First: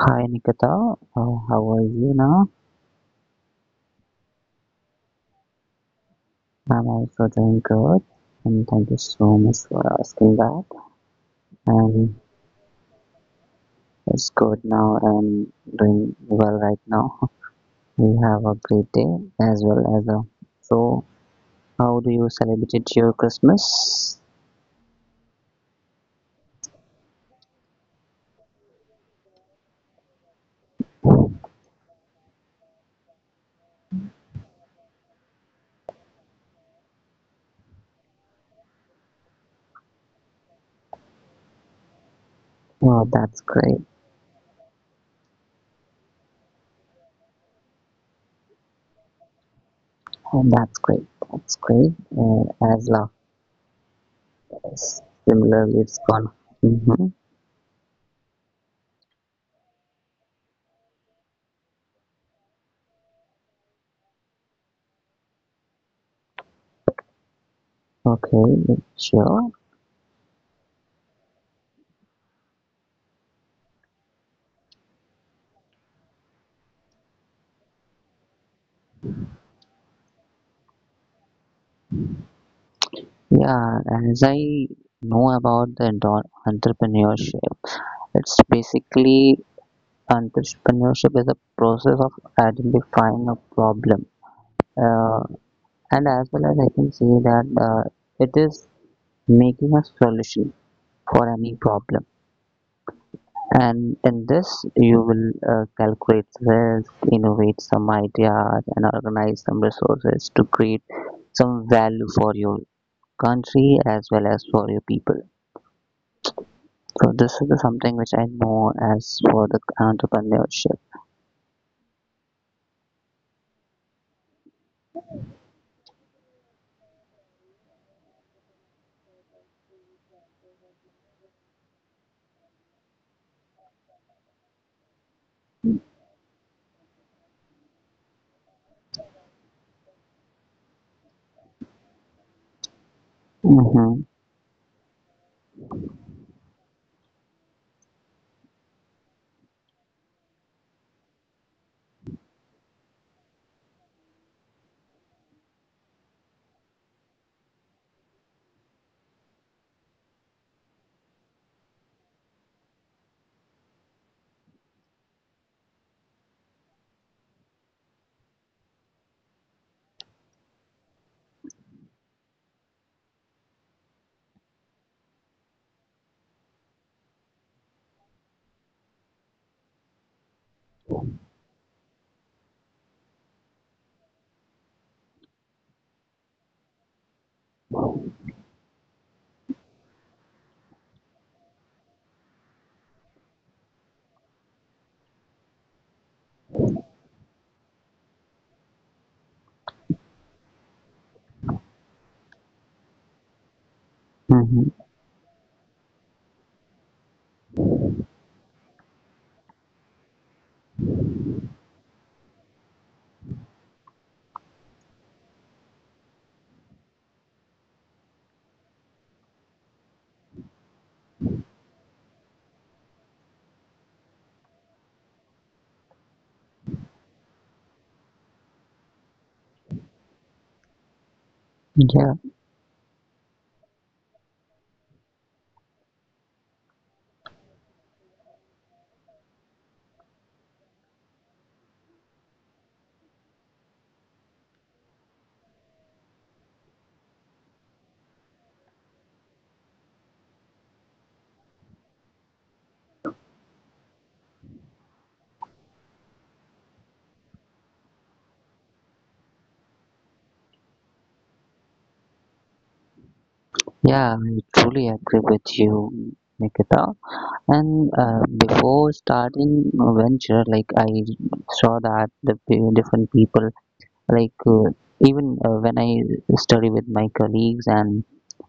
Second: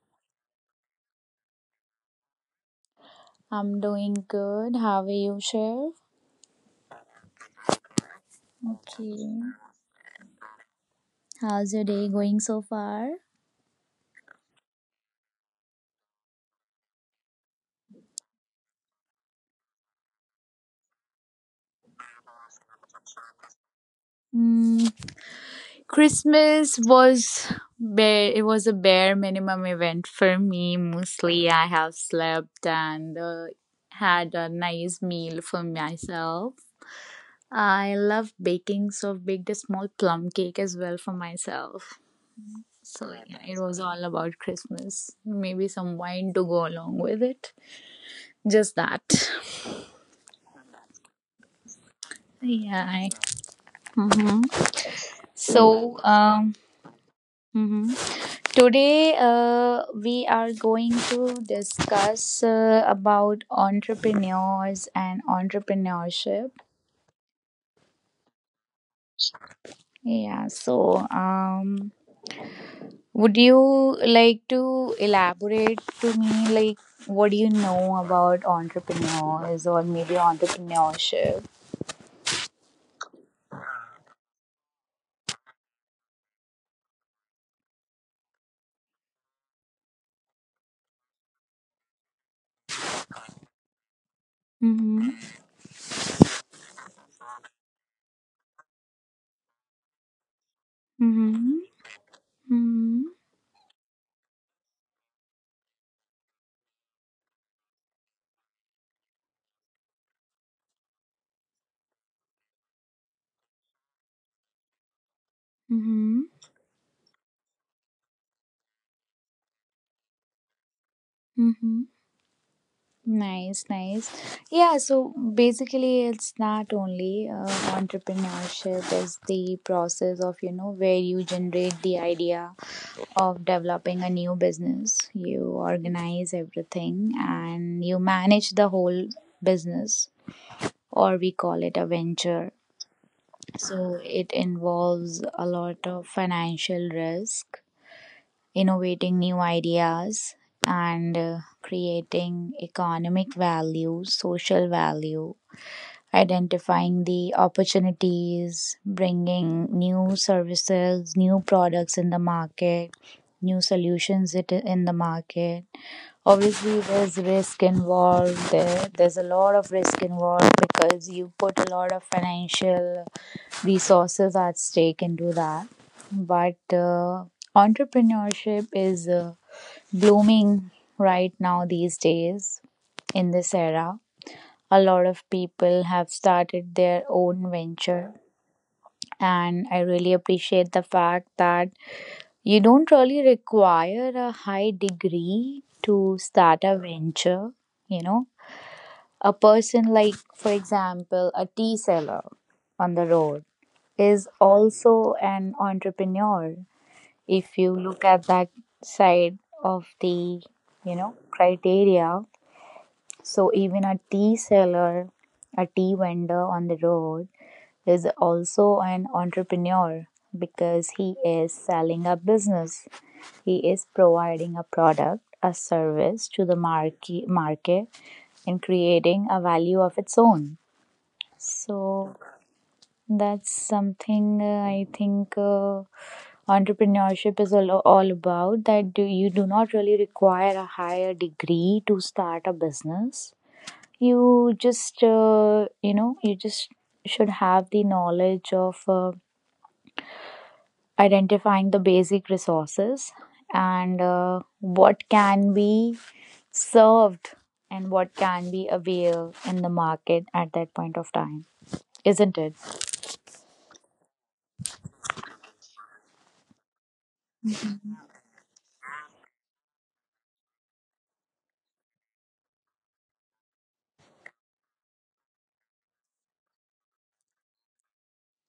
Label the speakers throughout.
Speaker 1: Hi Nikita, how are you now?
Speaker 2: I'm doing good. How are you, Shiv?
Speaker 1: I'm also doing good, and thank you so
Speaker 2: Okay.
Speaker 1: much for asking that.
Speaker 2: How's your day
Speaker 1: And
Speaker 2: going so far?
Speaker 1: it's good now and doing well right now. We have a great day as well as a. So, how do you celebrate your Christmas?
Speaker 2: Mm, Christmas was bare, it was a bare minimum event for me. Mostly, I have slept and had a nice meal for myself. I love baking, so I've baked a small plum cake as well for myself.
Speaker 1: Oh,
Speaker 2: So yeah,
Speaker 1: that's
Speaker 2: it was
Speaker 1: great.
Speaker 2: all about Christmas. Maybe some wine to go along with it. Just that.
Speaker 1: Oh, that's great. That's great. Uh,
Speaker 2: Yeah.
Speaker 1: as laughter
Speaker 2: Hmm
Speaker 1: is. Similarly, it's
Speaker 2: So,
Speaker 1: gone.
Speaker 2: um,
Speaker 1: Mm-hmm.
Speaker 2: mhm. Today we are going to discuss about entrepreneurs and entrepreneurship.
Speaker 1: Okay, sure.
Speaker 2: Yeah. So, would you like to elaborate to me, like, what do you know about entrepreneurs or maybe entrepreneurship?
Speaker 1: Yeah, as I know about the entrepreneurship, it's basically entrepreneurship is a process of identifying a problem,
Speaker 2: Mm-hmm.
Speaker 1: uh, and as well as I can see that it is making a solution for any
Speaker 2: Mm-hmm.
Speaker 1: problem.
Speaker 2: Mm-hmm.
Speaker 1: And in this, you will calculate risk, innovate some ideas, and organize some resources to create some value for your country as well as for your people. So this is the something which I know as for the entrepreneurship.
Speaker 2: Mm-hmm. Nice, nice. Yeah, so basically, it's not only entrepreneurship is the process of where you generate the idea of developing a new business. You organize everything and you manage the whole business, or we call it a venture.
Speaker 1: Hmm.
Speaker 2: So it involves a lot of financial risk, innovating new ideas, and creating economic value, social value, identifying the opportunities, bringing new services, new products in the market, new solutions in the market. Obviously, there's risk involved. There's a lot of risk involved because you put a lot of financial resources at stake into that. But entrepreneurship is blooming right now these days in this era. A lot of people have started their own venture, and I really appreciate the fact that you don't really require a high degree to start a venture. You know, a person like, for example, a tea seller on the road is
Speaker 1: Hmm.
Speaker 2: also an entrepreneur if you look at that side of the criteria. So even a tea seller, a tea vendor on the road is also an entrepreneur because he is selling a business. He is providing a product, a service to the market, and creating a value of its own.
Speaker 1: Yeah,
Speaker 2: So that's something, I think entrepreneurship is all about that. You do not really require a higher degree to start a business, you just should have the knowledge of identifying the basic resources and what can be served and what can be available in the market at that point of time, isn't it?
Speaker 1: yeah, I truly agree with you, Nikita. And before starting a venture, like I saw that the different people, like even when I study with my colleagues and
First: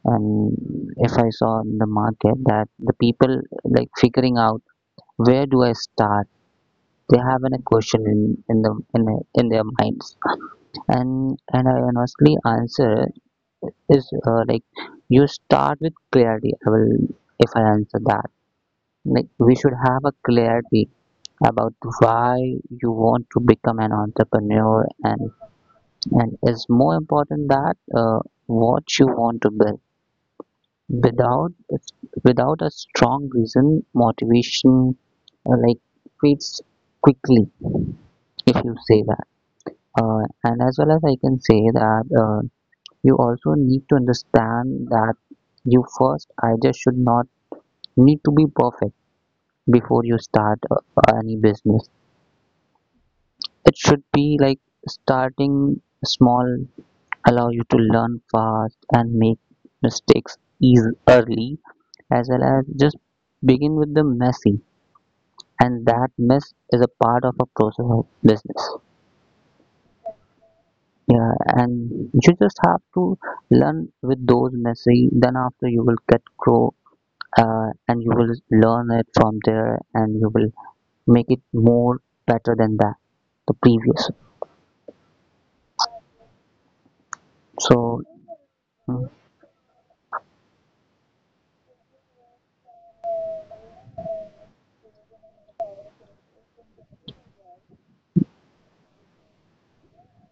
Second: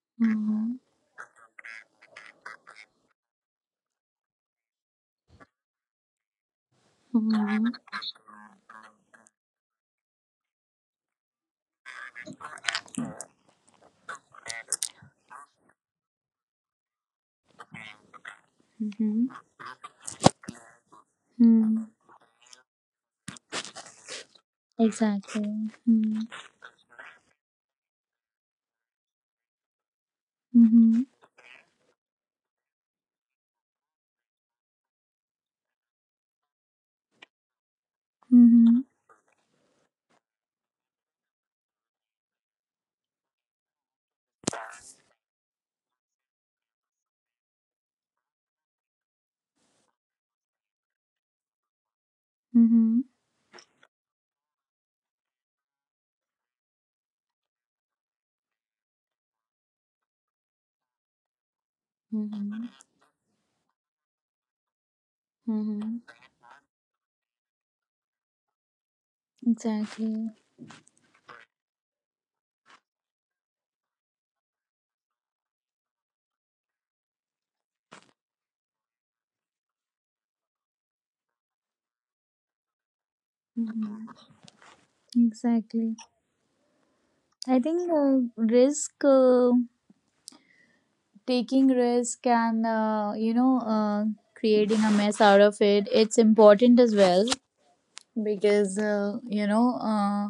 Speaker 2: Mm-hmm.
Speaker 1: if I saw in the market that the people like figuring out where do I start, they have an a
Speaker 2: Mm-hmm.
Speaker 1: question in in the in, in their minds, and I honestly answer is like you start with clarity. I will if I answer that
Speaker 2: Mm-hmm.
Speaker 1: like we should have a clarity about
Speaker 2: Mm.
Speaker 1: why you want to become an entrepreneur, and
Speaker 2: Exactly. Mm-hmm.
Speaker 1: and it's more important that what you want to build
Speaker 2: Mm-hmm.
Speaker 1: without without a strong reason motivation, like fades quickly if you say that. And as well as I can say that you also need to understand that you first idea should not need to be perfect before you start any business.
Speaker 2: Mm-hmm.
Speaker 1: It should be like starting small, allow you to learn fast and make mistakes easy early, as well
Speaker 2: Mm-hmm.
Speaker 1: as just begin with the messy, and
Speaker 2: Mm-hmm.
Speaker 1: that mess is a part of a process of business.
Speaker 2: Exactly.
Speaker 1: Yeah, and you just have to learn with those messy, then after you will get grow, and you will learn it from there and you will make it more better than that the previous.
Speaker 2: Exactly. I think
Speaker 1: So mm,
Speaker 2: taking risk and, creating a mess out of it, it's important as well because,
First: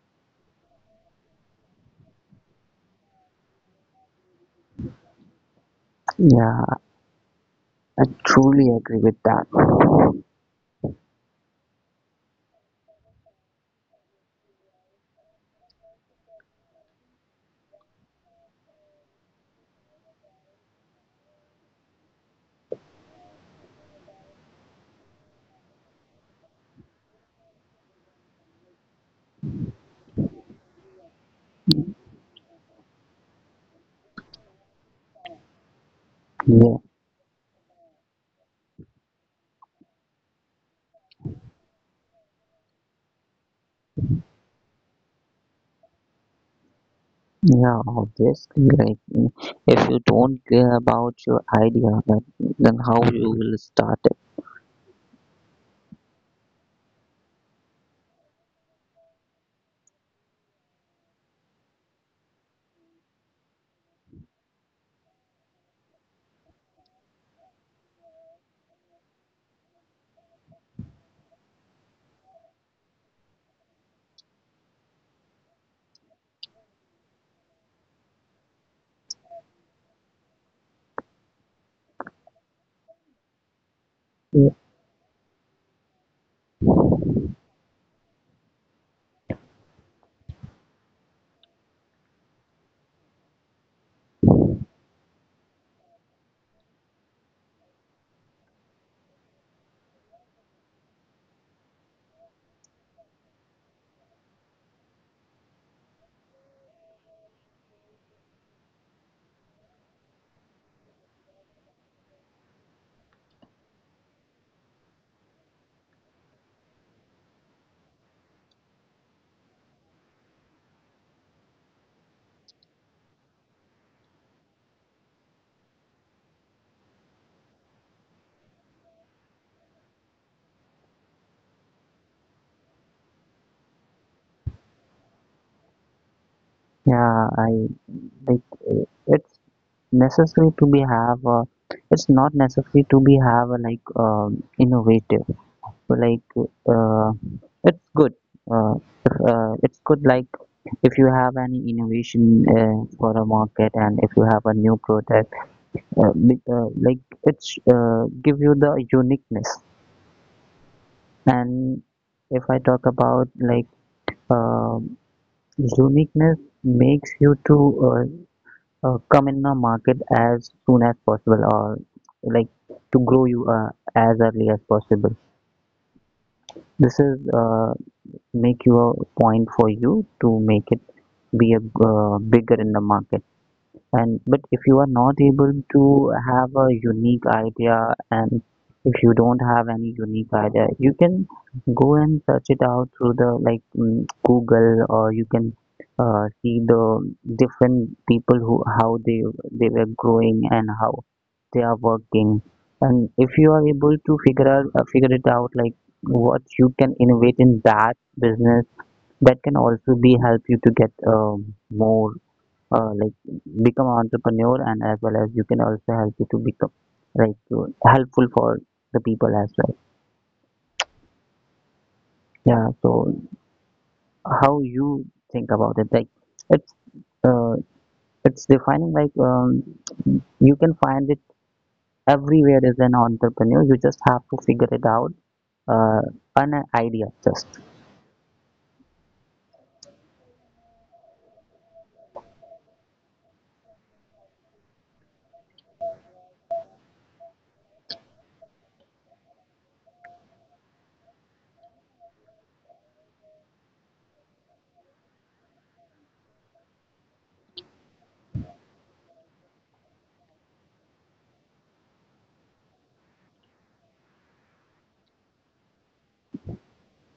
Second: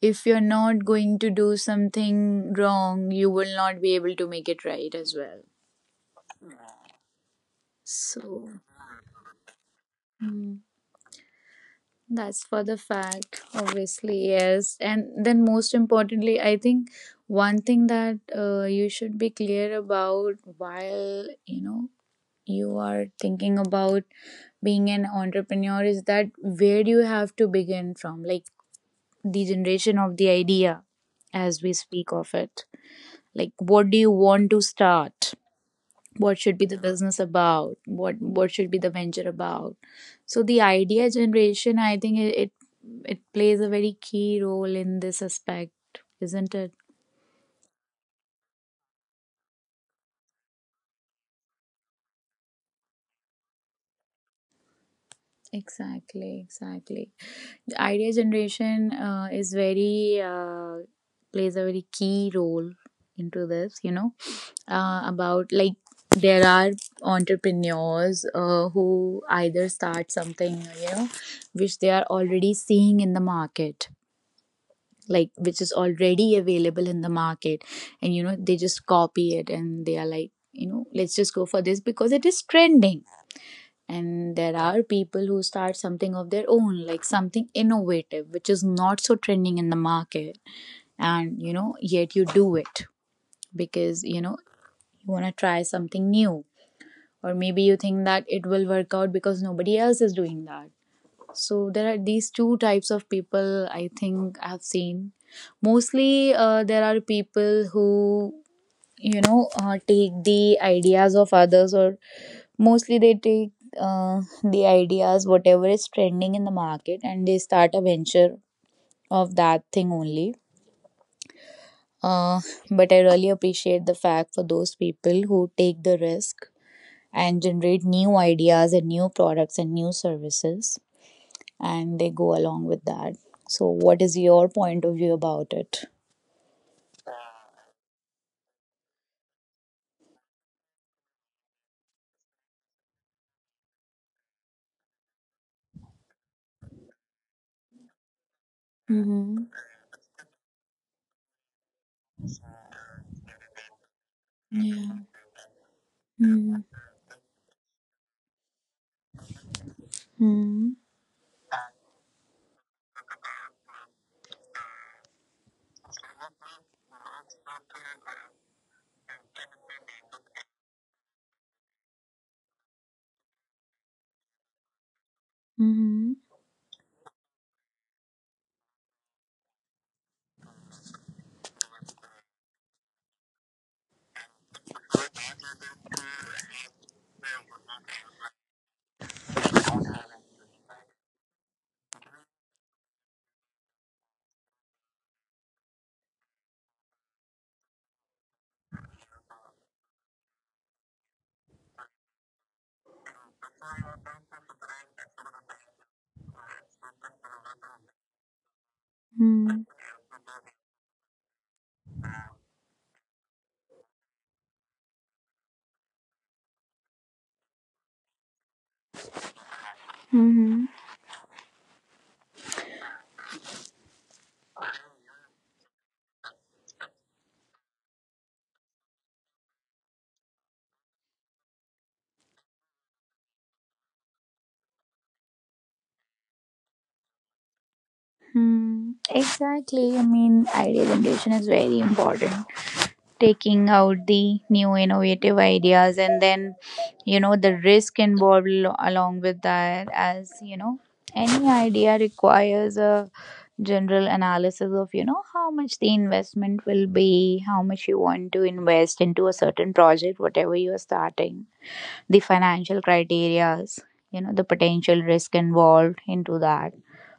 Speaker 2: if you're not going to do something wrong, you will not be able to make it right as well.
Speaker 1: yeah, I
Speaker 2: So,
Speaker 1: truly agree with that.
Speaker 2: mm, that's for the fact, obviously, yes. And then, most importantly, I think you are thinking about being an entrepreneur is that where do you have to begin from? Like the generation of the idea, as we speak of it. Like, what do you want to start? What should be
Speaker 1: Yeah,
Speaker 2: the business about? What should be the venture about? So the idea generation, I think it plays a very key role in this aspect, isn't it?
Speaker 1: yeah, obviously, like if you don't care about your idea, then how you will start it.
Speaker 2: Exactly, exactly. The idea generation is very plays a very key role into this. About like there are entrepreneurs who either start something which they are already seeing in the market, like which is already available in the market, and they just copy it and they are like, let's just go for this because it is trending. And there
Speaker 1: Yeah.
Speaker 2: are people who start something of their own, like something innovative which is not so trending in the market, and yet you do it because you want to try something new, or maybe you think that it will work out because nobody else is doing that. So there are these two types of people, I think I've seen. Mostly there are people who take the ideas of others, or mostly they take the ideas whatever is trending in the market and they start a venture of that thing only. uh, but I really appreciate the fact for those people who take the risk and generate new ideas and new products and new services, and they go along with that. So what is your point of view about it?
Speaker 1: Yeah, I like uh, it's necessary to be have a, it's not necessary to be have a like innovative. So like uh, it's good, uh, if,
Speaker 2: Mm-hmm.
Speaker 1: it's good like if you have any innovation for a market and if you have a new
Speaker 2: Yeah.
Speaker 1: product,
Speaker 2: Mm-hmm.
Speaker 1: like it's give you the uniqueness.
Speaker 2: Mm-hmm.
Speaker 1: And if I talk about like uh, uniqueness makes you to uh, come in the market as soon as possible, or like to grow you as early as possible.
Speaker 2: Mm-hmm.
Speaker 1: This is make you a point for you to make it be a bigger in the market. And but if you are not able to have a unique idea, and if you don't have any unique idea, you can go and search it out through the like Google, or you can see the different people who how they were growing and how they are working. And if you are able to figure it out like what you can innovate in that business, that can also be help you to get more, like become an entrepreneur, and as well as you can also help you to become like helpful for the people as well.
Speaker 2: Mm-hmm.
Speaker 1: Yeah, so how you think about it? Like it's uh, it's defining, like you can find it everywhere. As an entrepreneur, you just have to figure it out, uh, an idea just.
Speaker 2: Exactly. I mean, idea generation is very important. Taking out the new innovative ideas, and then, the risk involved along with that. As you know, any idea requires a general analysis of, how much the investment will be, how much you want to invest into a certain project, whatever you are starting, the financial criterias, the potential risk involved into that.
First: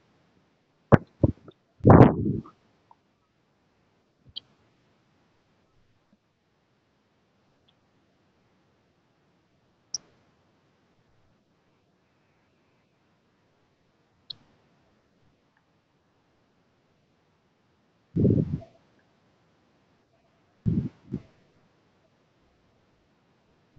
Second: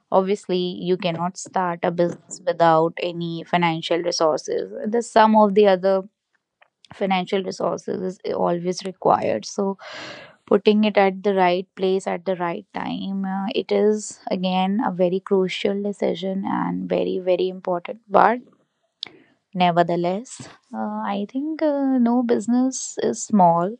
Speaker 2: Obviously, you cannot start a business without any financial resources. The sum of the other financial resources is always required, so putting it at the right place at the right time, it is again a very crucial decision and very very important. But, nevertheless, I think, no business is small,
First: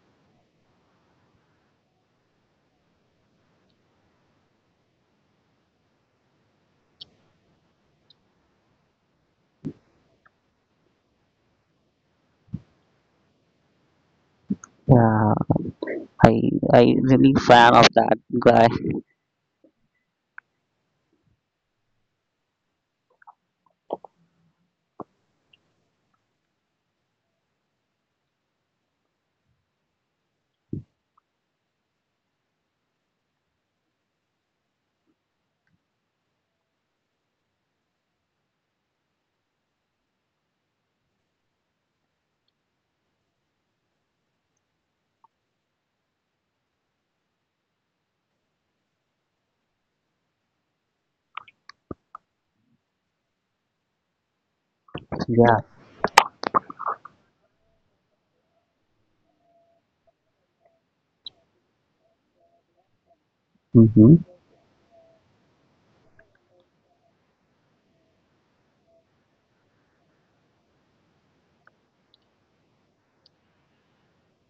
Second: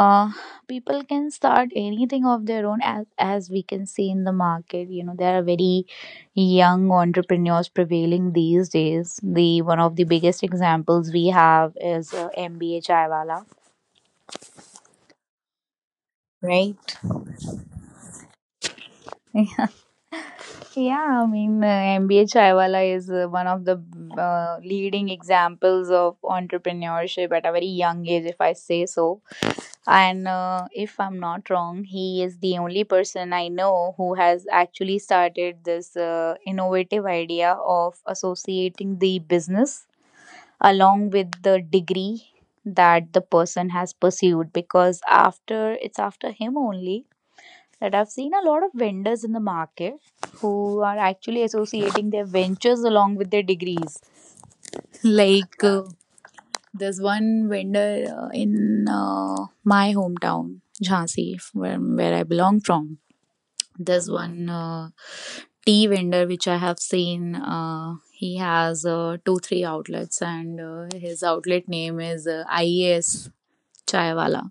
Speaker 2: uh, people can start anything of their own. As we can see in the market, there are very young entrepreneurs prevailing these days. The one of the biggest examples we have is MBA Chaiwala.
Speaker 1: Yeah, i I
Speaker 2: Right?
Speaker 1: really fan of that guy.
Speaker 2: Yeah, I mean, MBA Chaiwala is one of the leading examples of entrepreneurship at a very young age, if I say so. And if I'm not wrong, he is the only person I know who has actually started this innovative idea of associating the business along with the degree that the person has pursued, because after it's after him only that I've seen a lot of vendors in the market who are actually associating their ventures along with their degrees.
Speaker 1: Yeah.
Speaker 2: Like, there's one vendor in my hometown, Jhansi, where I belong from. There's
Speaker 1: Mm-hmm.
Speaker 2: one tea vendor which I have seen. He has two, three outlets, and his outlet name is IES Chaiwala.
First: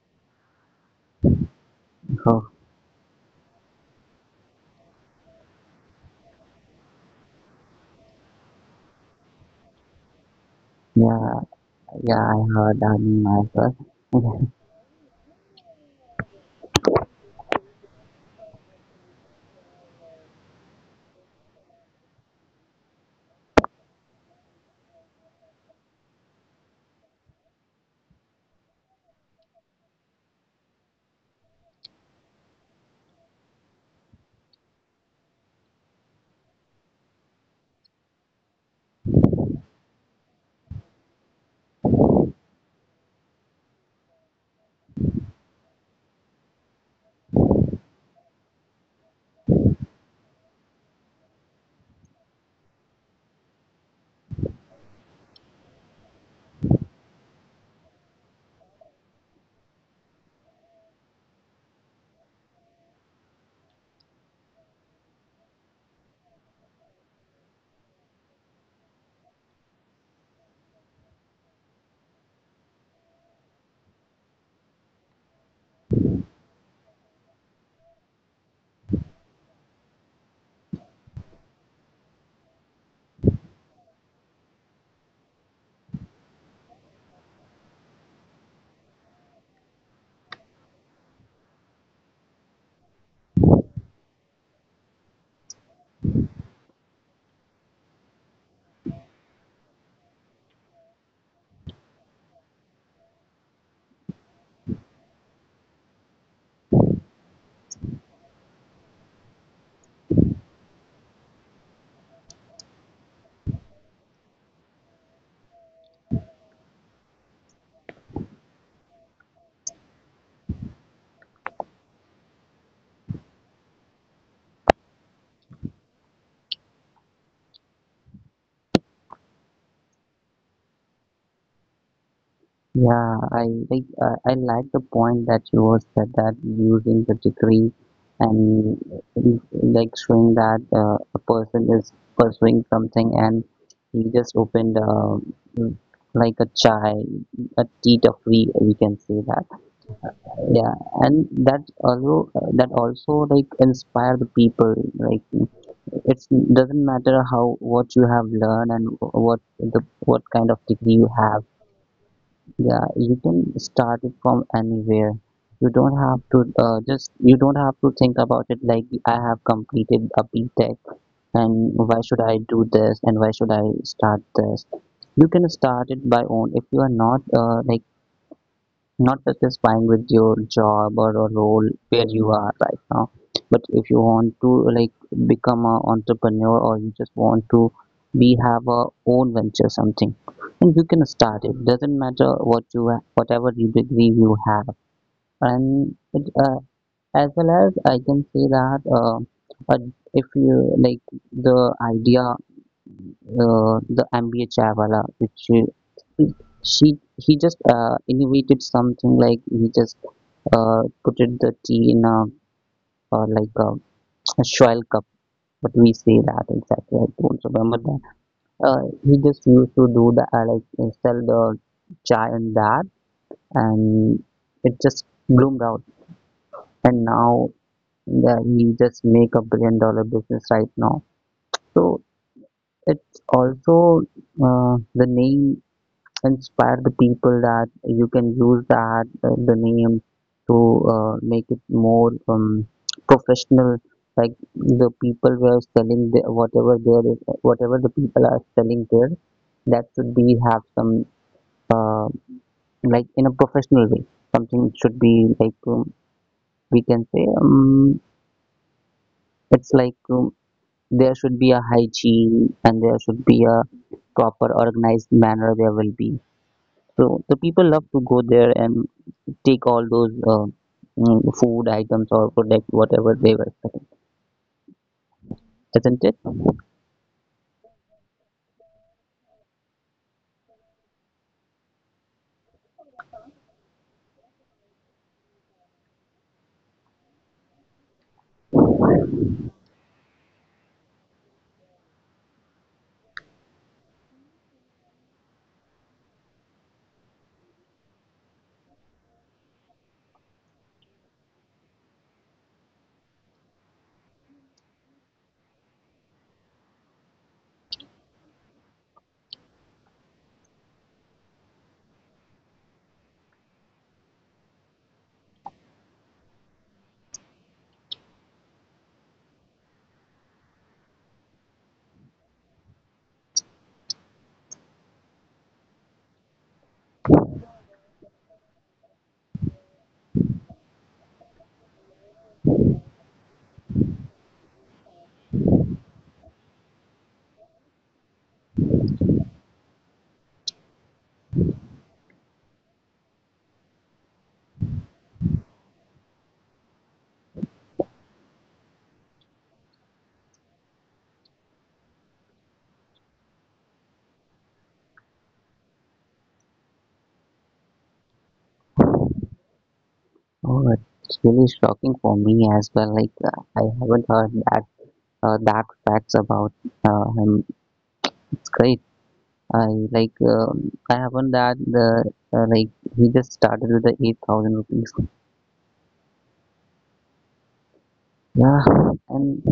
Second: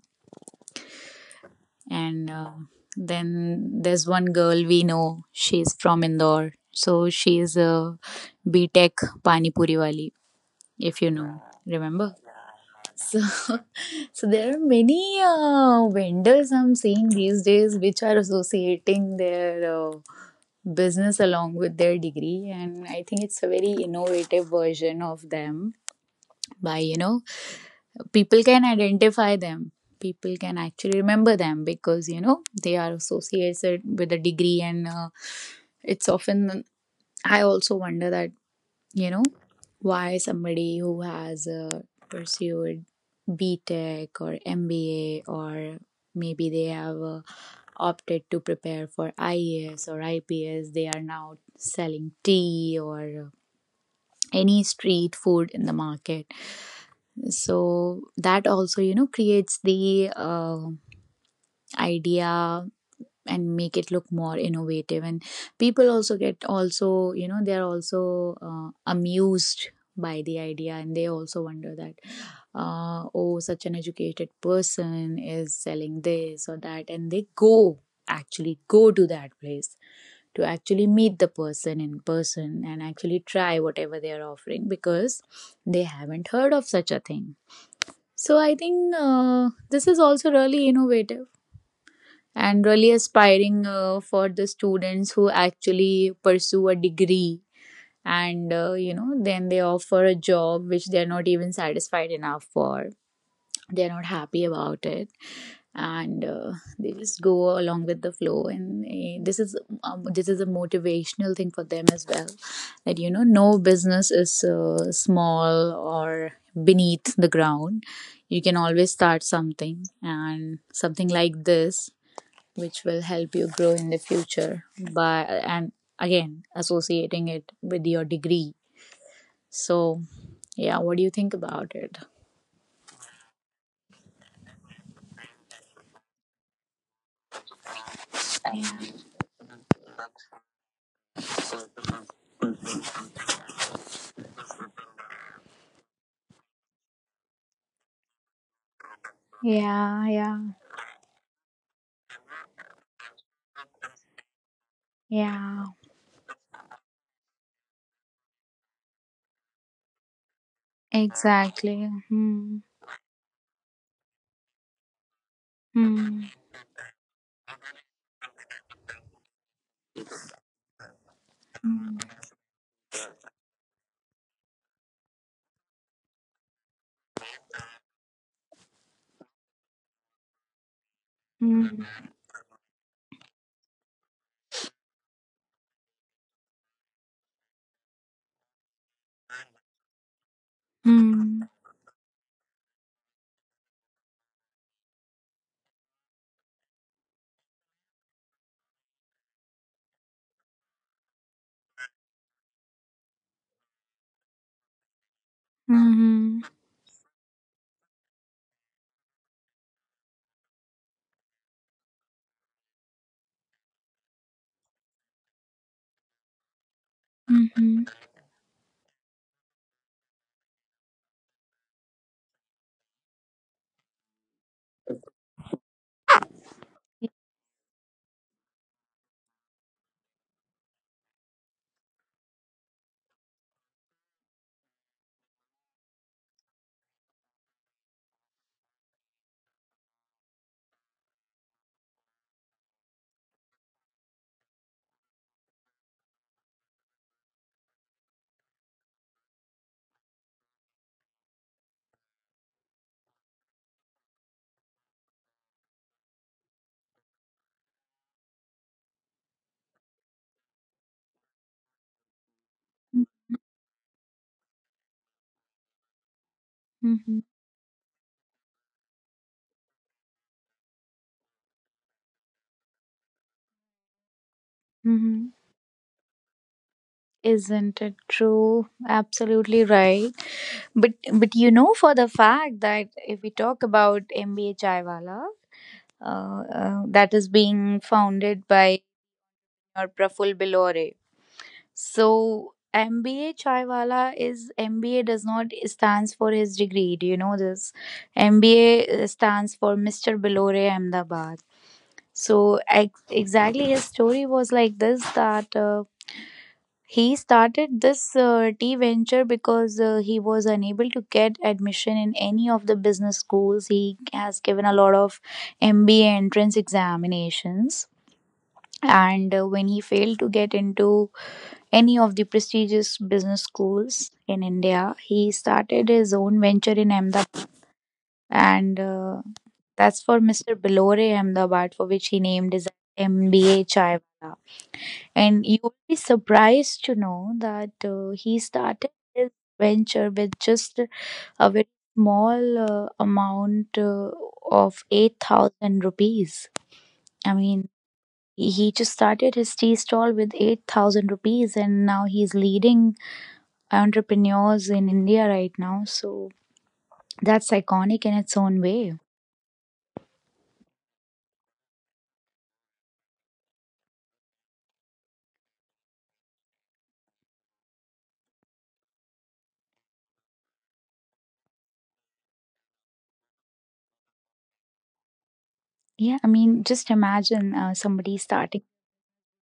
Speaker 2: And
Speaker 1: Oh,
Speaker 2: uh, then there's one girl we know. She's from Indore, so she's a B Tech Pani Puri wali, if you
Speaker 1: yeah.
Speaker 2: know. Remember?
Speaker 1: Yeah, I heard
Speaker 2: So,
Speaker 1: anime as
Speaker 2: so
Speaker 1: well.
Speaker 2: there are many vendors I'm seeing these days which are associating their business along with their degree, and I think it's a very innovative version of them. By, people can identify them, people can actually remember them because they are associated with a degree. And it's often I also wonder that you know why somebody who has pursued B Tech or MBA, or maybe they have a opted to prepare for IAS or IPS. They are now selling tea or any street food in the market. So that also, creates the idea and make it look more innovative. And people also get also, they're also amused by the idea, and they also wonder that oh, such an educated person is selling this or that. And they actually go to that place to actually meet the person in person and actually try whatever they are offering because they haven't heard of such a thing. So I think this is also really innovative and really aspiring for the students who actually pursue a degree and then they offer a job which they are not even satisfied enough for. They're not happy about it, and they just go along with the flow. And, this is a motivational thing for them as well, that no business is small or beneath the ground. You can always start something and something like this which will help you grow in the future, by and again associating it with your degree. So, yeah, what do you think about it?
Speaker 1: Yeah, I like the point that you was said that using the degree, and
Speaker 2: Yeah,
Speaker 1: like showing that a person is pursuing something and he just opened like a chai, a tea free we can say that.
Speaker 2: yeah, yeah.
Speaker 1: Yeah, and that also like inspire the people. Like
Speaker 2: Yeah.
Speaker 1: it doesn't matter how what you have learned and what the what kind of degree you have.
Speaker 2: Exactly. Hmm.
Speaker 1: Yeah, you can start it from anywhere. You don't
Speaker 2: Hmm.
Speaker 1: have to uh, just you don't have to think about it like I have completed a B Tech, and why should I do this and why should I start this. You can start it by own if you are not like not satisfying with your job or a role
Speaker 2: Hmm.
Speaker 1: where you are right now. But if you want to like become an entrepreneur or you just want to be have a own venture something, and you can
Speaker 2: Hmm.
Speaker 1: start it. Doesn't matter what you whatever you degree you have. And as well as I can say that, uh, if you like the idea, the MBA Chavala, which he,
Speaker 2: Hmm.
Speaker 1: he just innovated something like he just put it the tea in a like a Schwell cup, but we say that exactly. I don't
Speaker 2: Hmm.
Speaker 1: remember that. He just used to do the like sell the chai in that, and it just bloomed out. And now, yeah, he just make a billion dollar business right now. So it's also the name inspire the people that you can use that the name to make it more professional, like the people were selling the, whatever there is whatever the people are selling there, that should be have some, uh, like in a professional way. Something should be like, we can say, it's like, there should be a hygiene and there should be a proper organized manner there will be. So
Speaker 2: Hmm.
Speaker 1: the people love to go there and take all those food items or product whatever they were selling,
Speaker 2: Hmm.
Speaker 1: isn't it?
Speaker 2: Isn't it true? Absolutely right. But you know, for the fact that if we talk about MBA Chaiwala, that is being founded by or Praful Bilore. So MBA Chaiwala is, MBA does not stands for his degree. Do you know this? MBA stands for Mr. Bilore Ahmedabad. So exactly his story was like this, that he started this tea venture because he was unable to get admission in any of the business schools. He has given a lot of MBA entrance examinations, and when he failed to get into any of the prestigious business schools in India, he started his own venture in Ahmedabad. And that's for Mr. Belore Ahmedabad, for which he named his MBA Chaiwala. And you will be surprised to know that he started his venture with just a very small amount of 8,000 rupees. i mean He just started his tea stall with 8,000 rupees, and now he's leading entrepreneurs in India right now. So that's iconic in its own way.
Speaker 1: Oh, it's really shocking for me as well. Like I haven't heard that that facts about him. It's great. I I haven't that the, like he just started with the 8,000 rupees.
Speaker 2: Yeah, I mean, just imagine somebody starting
Speaker 1: Yeah, and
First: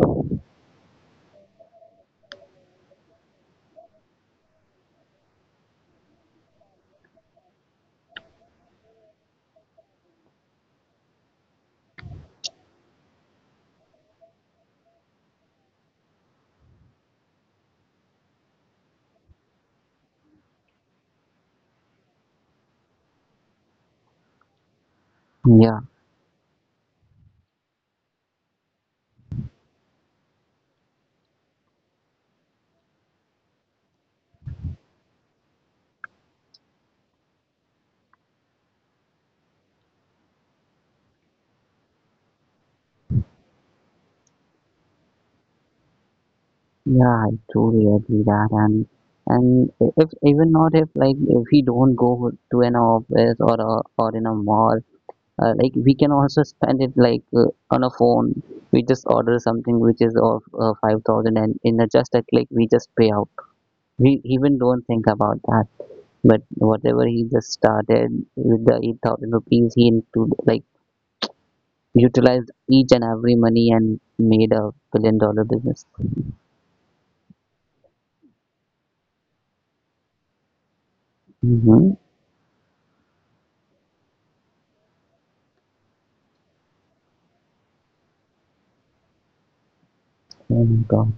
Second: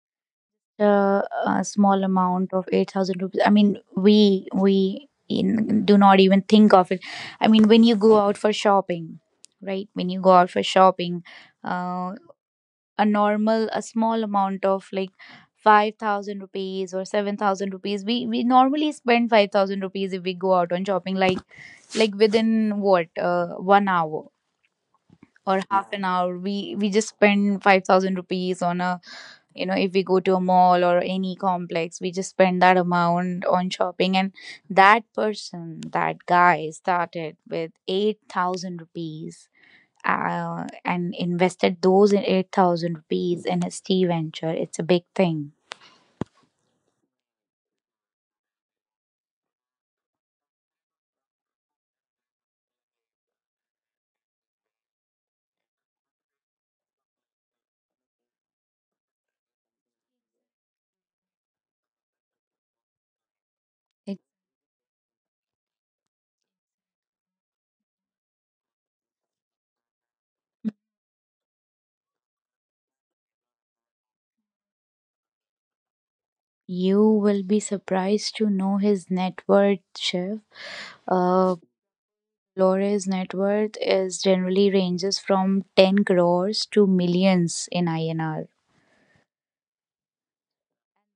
Speaker 2: a small amount of 8,000 rupees. I mean, we do not even think of it. I mean, when you go out for shopping, right? When you go out for shopping, uh, a normal, a small amount of like 5,000 rupees or 7,000 rupees. We normally spend 5,000 rupees if we go out on shopping, like within what 1 hour or
Speaker 1: yeah,
Speaker 2: half an hour, we just spend 5,000 rupees on a, you know, if we go to a mall or any complex, we just spend that amount on shopping. And that person, that guy started with 8,000 rupees and invested those in 8,000 rupees in his tea venture. It's a big thing.
Speaker 1: yeah, I totally agree that and. And if even not if like if he don't go to an office or or in a mall, like we can also spend it like on a phone. We just order something which is of 5,000, and in a just a click we just pay out. We even don't think about that. But whatever he just started with the 8,000 rupees, he into like utilized each and every money and made a billion dollar business.
Speaker 2: You will be surprised to know his net worth, Shiv. Uh,
Speaker 1: Mm-hmm.
Speaker 2: Flores' net worth is generally ranges from 10 crores to millions in INR.
Speaker 1: Oh my god.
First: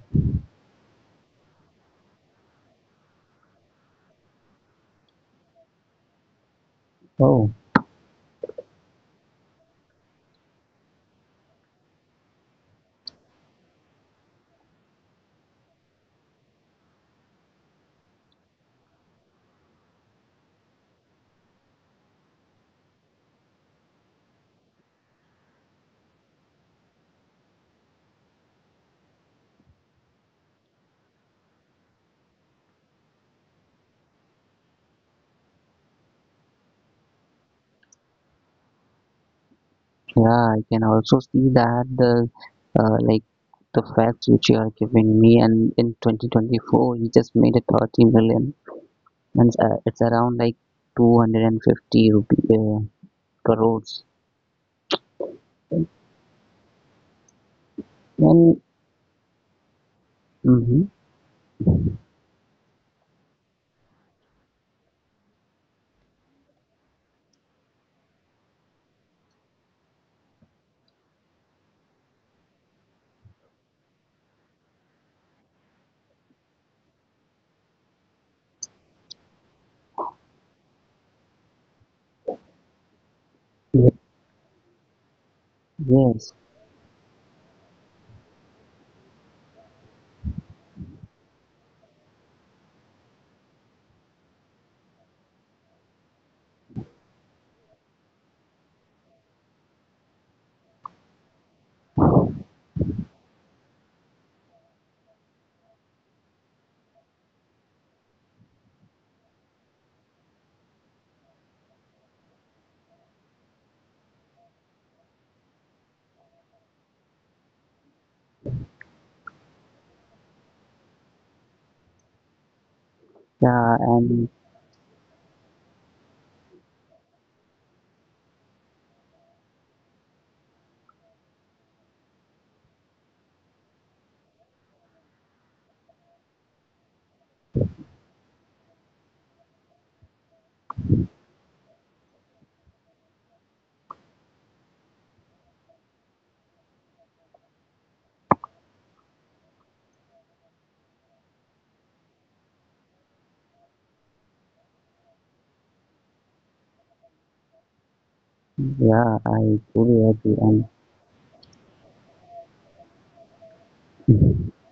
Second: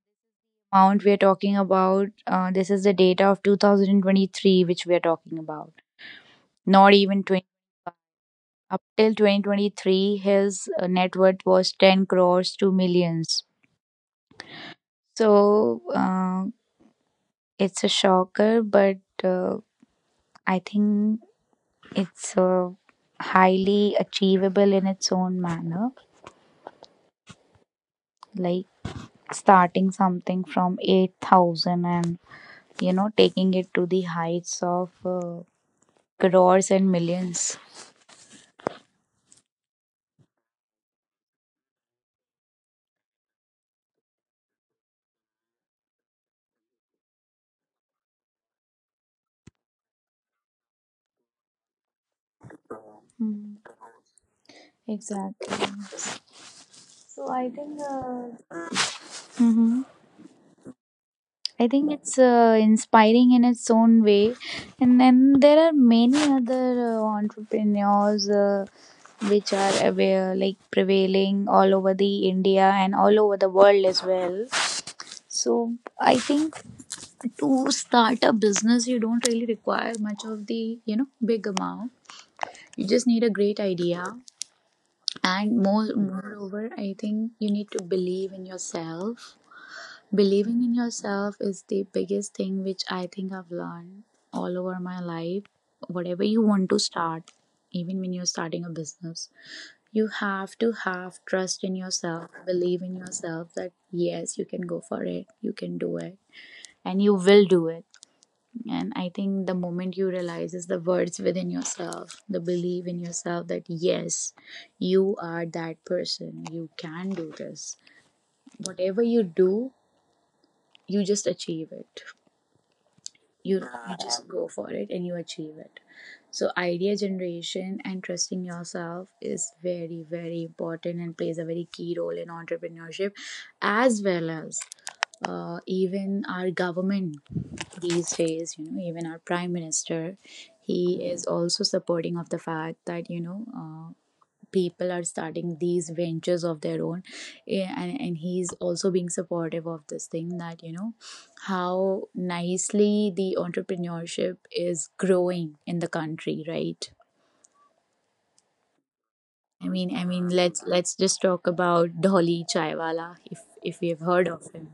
Speaker 2: Amount we are talking about, this is the data of 2023, which we are talking about. Not even 20.
Speaker 1: Oh,
Speaker 2: Up till 2023, his net worth was 10 crores to millions. So it's a shocker, but uh, I think it's highly achievable in its own manner, like starting something from 8,000 and, you know, taking it to the heights of crores and millions.
Speaker 1: yeah, I can also see that the, like the facts which you are giving me, and in 2024 he just made a 30 million, means it's around like 250 rupee,
Speaker 2: Hmm,
Speaker 1: crores.
Speaker 2: exactly. So I think
Speaker 1: And
Speaker 2: hmm,
Speaker 1: mhm,
Speaker 2: I think it's inspiring in its own way. And then there are many other entrepreneurs which are aware, like prevailing all over the India and all over the world as well. So I think, to start a business, you don't really require much of the, you know, big amount. You just need a great
Speaker 1: ye-
Speaker 2: idea, and more
Speaker 1: yes,
Speaker 2: moreover, I think you need to believe in yourself. Believing in yourself is the biggest thing which I think I've learned all over my life. Whatever you want to start, even when you're starting a business, you have to have trust in yourself, believe in yourself that yes, you can go for it, you can do it, and you will do it. And I think the moment you realize is the words within yourself, the belief in yourself that yes, you are that person, you can do this. Whatever you do, you just achieve it. you
Speaker 1: yeah,
Speaker 2: you
Speaker 1: and
Speaker 2: just go for it, and you achieve it. So idea generation and trusting yourself is very, very important, and plays a very key role in entrepreneurship, as well as even our government these days, you know, even our prime minister, he is also supporting of the fact that, you know, people are starting these ventures of their own. Yeah, and he's also being supportive of this thing that, you know, how nicely the entrepreneurship is growing in the country, right?
Speaker 1: yeah, I
Speaker 2: i mean i
Speaker 1: truly
Speaker 2: mean
Speaker 1: agree.
Speaker 2: let's
Speaker 1: And
Speaker 2: let's just talk about Dolly Chaiwala, if we have heard of
Speaker 1: mhm.
Speaker 2: him.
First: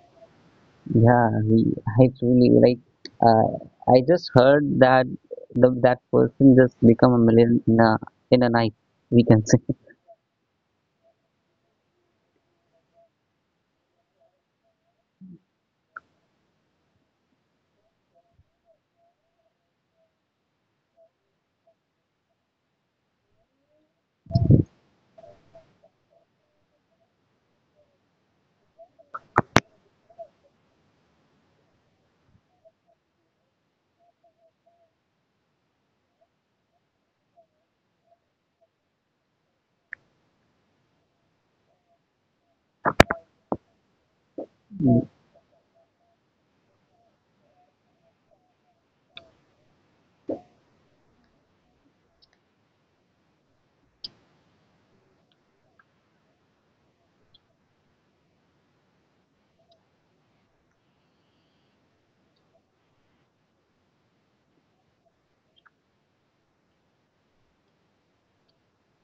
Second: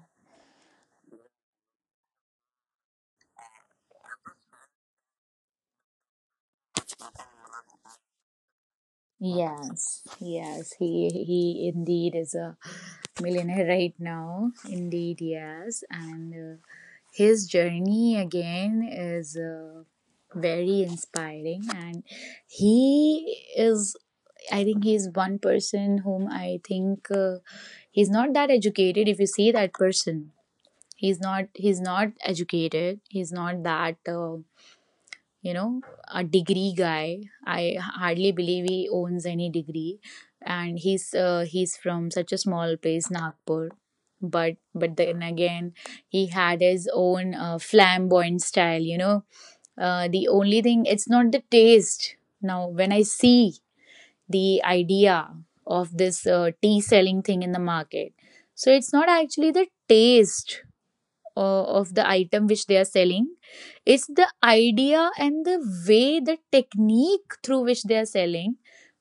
Speaker 1: Yeah, I truly like. Uh, I just heard that that person just become a million in in a night. We can say.
Speaker 2: Yes, yes, he indeed is a millionaire right now. Indeed, yes, and his journey again is very inspiring, and he is. I think he's one person whom I think he's not that educated. If you see that person, he's not educated. He's not that. You know, a degree guy. I hardly believe he owns any degree, and he's from such a small place, Nagpur. But
Speaker 1: Mm,
Speaker 2: then again, he had his own flamboyant style. You know, the only thing, it's not the taste. Now, when I see the idea of this tea selling thing in the market, so it's not actually the taste of the item which they are selling. It's the idea and the way, the technique through which they are selling,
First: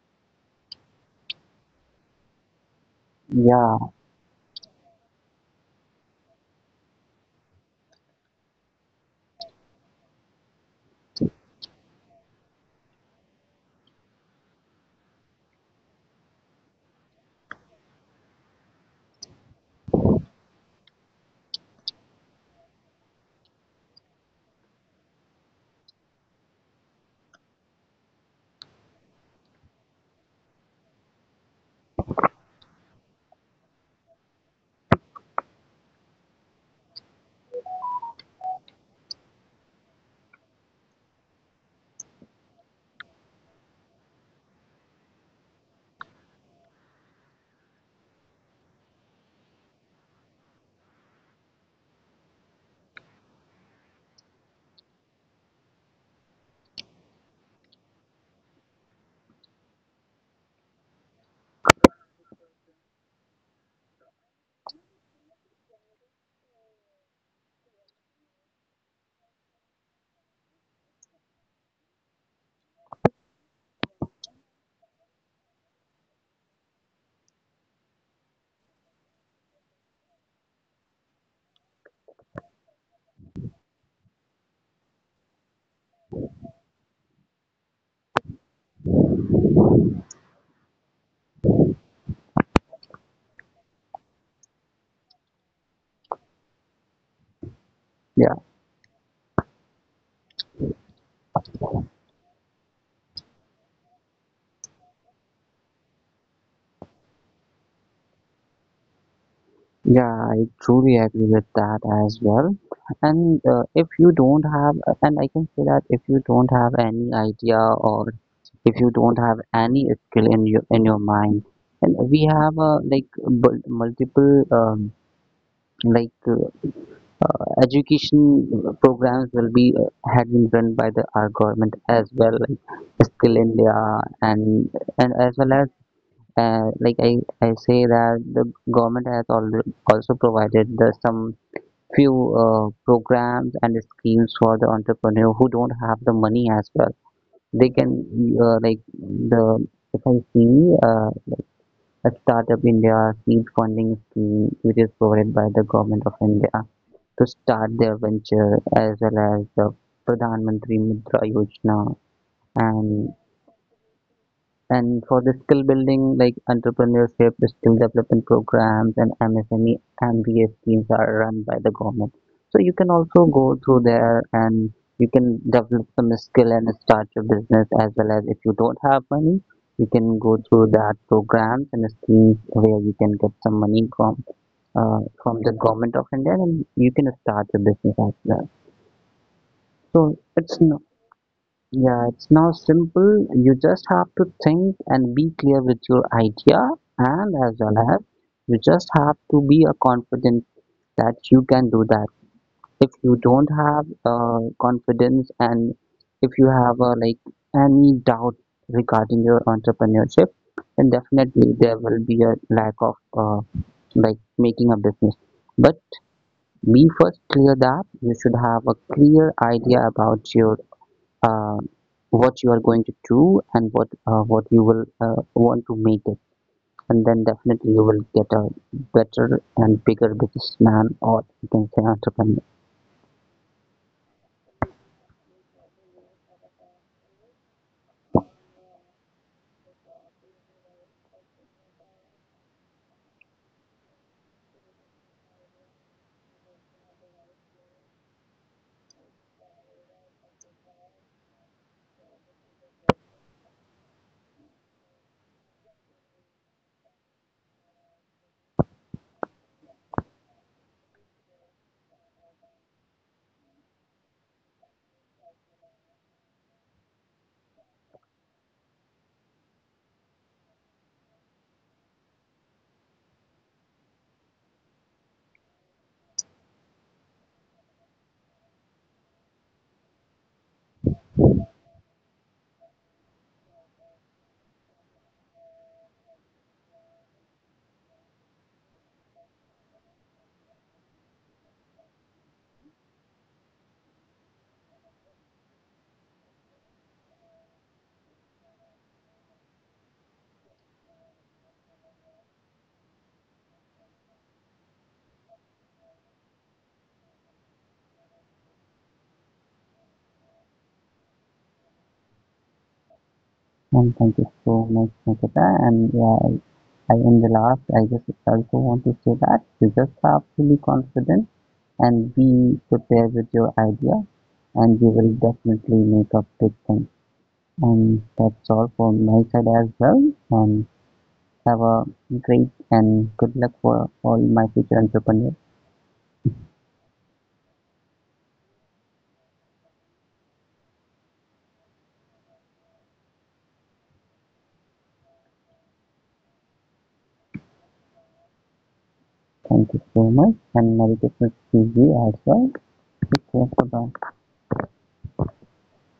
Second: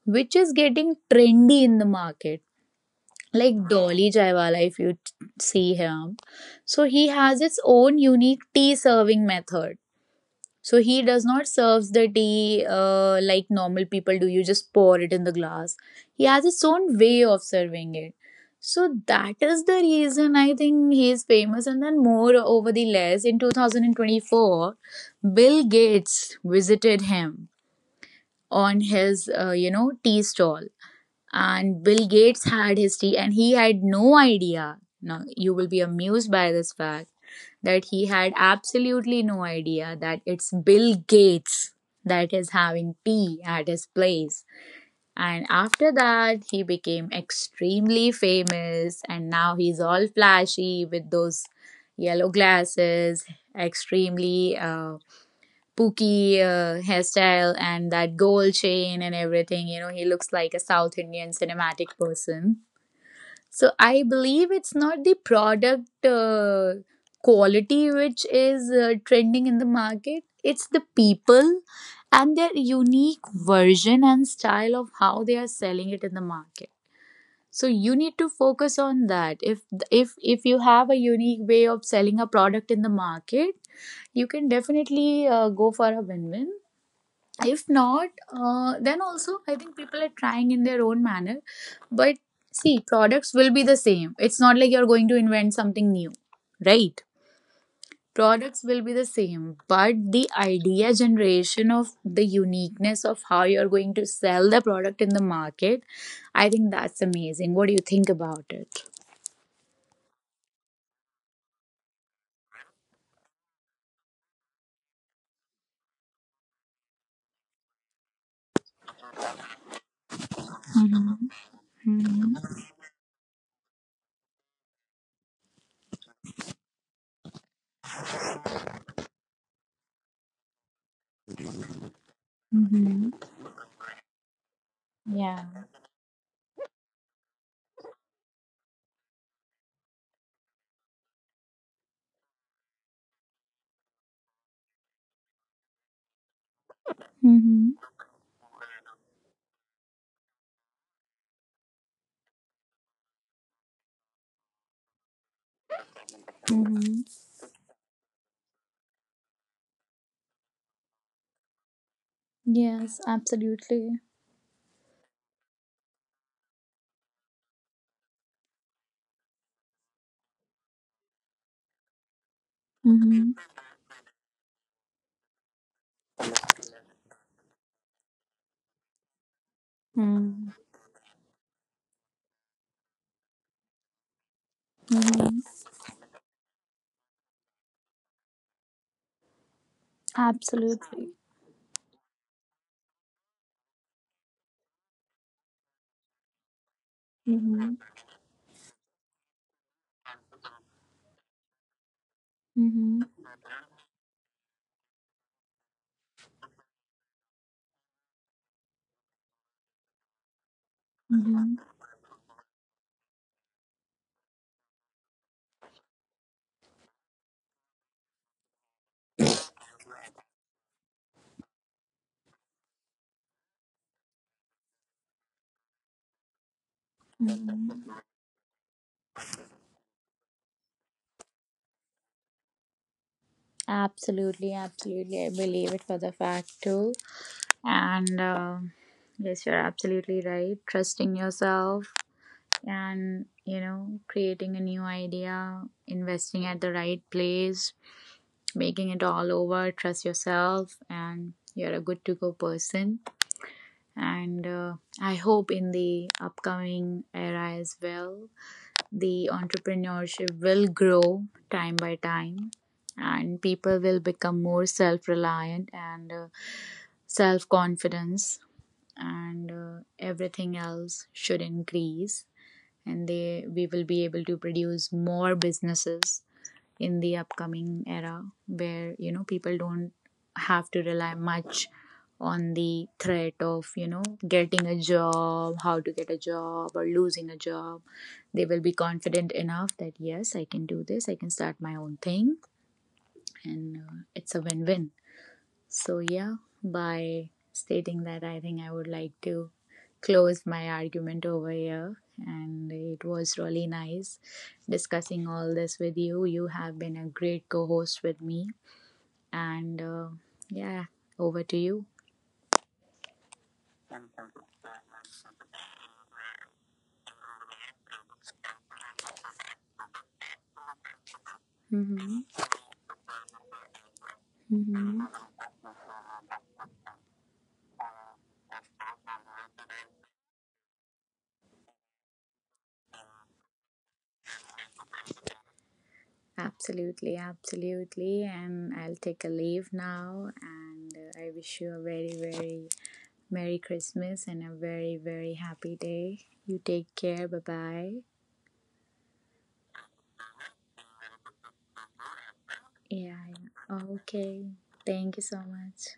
Speaker 2: which is getting trendy in the market. Like
Speaker 1: Yeah,
Speaker 2: Dolly Jaiwala, if you see him, so he has his own unique tea serving method. So he does not serves the tea like normal people do. You just pour it in the glass. He has his own way of serving it. So that is the reason I think he is famous. And then more over the less, in 2024, Bill Gates visited him on his you know, tea stall, and Bill Gates had his tea, and he had no idea. Now you will be amused by this fact that he had absolutely no idea that it's Bill Gates that is having tea at his place. And after that, he became extremely famous, and now he's all flashy with those yellow glasses, extremely pooky hairstyle, and that gold chain and everything. You know, he looks like a South Indian cinematic person. So I believe it's not the product quality which is trending in the market. It's the people and their unique version and style of how they are selling it in the market. So you need to focus on that. If you have a unique way of selling a product in the market, you can definitely go for a win-win. If not, then also I think people are trying in their own manner. But see, products will be the same. It's not like you're going to invent something new, right?
Speaker 1: yeah,
Speaker 2: Products will be the same, but the idea generation of the uniqueness of how you're going to sell the product in the market, I think that's amazing. What do you think about it?
Speaker 1: yeah, I truly agree with that as well. And if you don't have, and I can say that if you don't have any idea or if you don't have any skill in your
Speaker 2: Mhm.
Speaker 1: mind, and we
Speaker 2: Mhm.
Speaker 1: have like multiple, like, education programs will be had been run by the our government as well, like
Speaker 2: Mhm.
Speaker 1: Skill India, and and as
Speaker 2: Yeah.
Speaker 1: well as, like, I say that the government has also provided the some few programs and schemes for the entrepreneur who don't have the money as well. They
Speaker 2: Mhm.
Speaker 1: can, like the, if I see a Startup India seed funding scheme which is provided by the government of India
Speaker 2: Mhm.
Speaker 1: to start their venture, as well as the Pradhan Mantri Mudra Yojana,
Speaker 2: Yes,
Speaker 1: and
Speaker 2: absolutely.
Speaker 1: and for the skill building, like entrepreneurship, the skill development programs, and MSME MBA schemes are run by the government. So you can also
Speaker 2: Mhm.
Speaker 1: go through there and you can develop some skill and start your business, as well as if you don't have money, you can go
Speaker 2: Mhm.
Speaker 1: through that programs and schemes where you can get some money from the government of India, and you can start your business as well. So
Speaker 2: Absolutely.
Speaker 1: yeah, it's now simple. You just have to think and be clear with your idea, and as
Speaker 2: Mm-hmm.
Speaker 1: well as you just have to be a confident that you can do that. If
Speaker 2: Mm-hmm.
Speaker 1: you don't have confidence, and if you have like any doubt regarding your entrepreneurship, then definitely
Speaker 2: Mm-hmm.
Speaker 1: there will be a lack of like making a business. But be first clear that you should have a clear idea about your, uh, what you are going to do, and what you will want to make it, and then definitely you will get a better and bigger businessman, or you can say entrepreneur.
Speaker 2: Absolutely, absolutely. I believe it for the fact too. And yes, you're absolutely right. Trusting yourself and, you know, creating a new idea, investing at the right place, making it all over. Trust yourself, and you're a good to go person. And I hope in the upcoming era as well, the entrepreneurship will grow time by time, and people will become more self-reliant and self-confidence, and everything else should increase, and they we will be able to produce more businesses in the upcoming era where, you know, people don't have to rely much on the threat of, you know, getting a job, how to get a job or losing a job. They will be confident enough that yes, I can do this, I can start my own thing, and it's a win-win. So, yeah, by stating that, I think I would like to close my argument over here. And it was really nice discussing all this with you. You have been a great co host with me. And yeah, over to you.
Speaker 1: And thank you so much, Nikita, and yeah, I in the last I just also want to say that you just have to be confident and
Speaker 2: Hmm.
Speaker 1: be prepared with your idea, and you
Speaker 2: Hmm.
Speaker 1: will definitely make a big thing, and that's all from my side as well, and have a great and good luck for all my future entrepreneurs.
Speaker 2: Absolutely, absolutely. And I'll take a leave now. And I wish you a very, very Merry Christmas and a very, very happy day. You take care. Bye bye.
Speaker 1: Thank you so much, and Merry Christmas to you as well.
Speaker 2: Yeah,
Speaker 1: Okay, bye
Speaker 2: yeah.
Speaker 1: bye.
Speaker 2: Okay. Thank you so much.